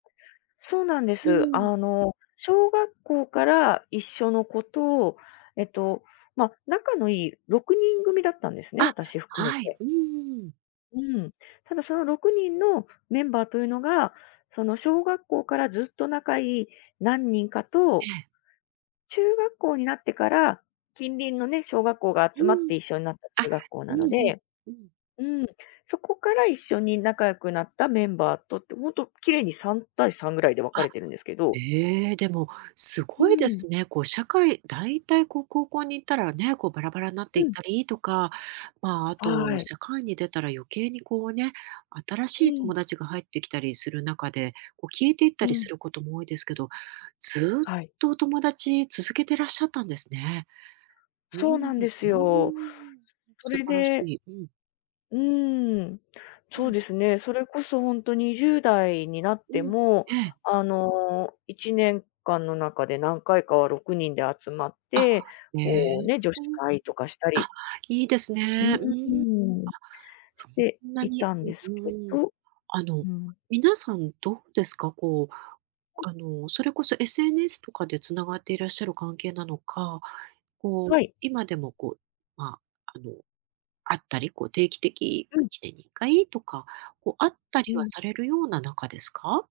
そうなんでうす。ん。あの、小学校から一緒の子と、えっと、ま、仲のいい6人組だったんですね、あ、私含めはい、て。うんうんうん。うん。ただ、その6人のメンバーというのが、その小学校からずっと仲いい何人かえとえ。中学校になってから、近隣のね、小学校がう集まっん。て一緒んなったあ中学校なうのん、ふん、でうん。うん、そこから一緒に仲良くなったメンバーとって、ほんと綺麗に3対3ぐらいで分かあ。れてるんですけどええ、でも、すうごいでん。すね。こう社会だいたいこう高校に行ったらね、こうバラバラになってういっん。たりとか、まあ、あはと、い。社会に出たら余計にこうね、新うしいん。友達が入ってきたりする中で、こう消えていったうりすん。ることも多いですけど。ずっはい。とお友達続けてらっしゃったんですね。ういそん、ん、ううなんですーよ。ん。そ素れ晴らしでい、うん。うーん、うそうん。ですね。それこそほんと20代になっうてん、も、ええ。あの1年間の中で何回かは6人で集まっあ、て、へえ、こうね、女子 [unintelligible] 会とかしたりあ、いいですうん、ね。ううーん、あ、ーん、そしんてないに、たんですうけん、うーん。どあの、うん。皆さんどうですか？こう、はい。あの、それこそ SNS とかで繋がっていらっしゃる関係なのか、こうはい。今でもこう、ま、あの会ったり、こう定期的、うま、いん。ちねんに1回とか、こう会ったりうはん。されるような仲ですか？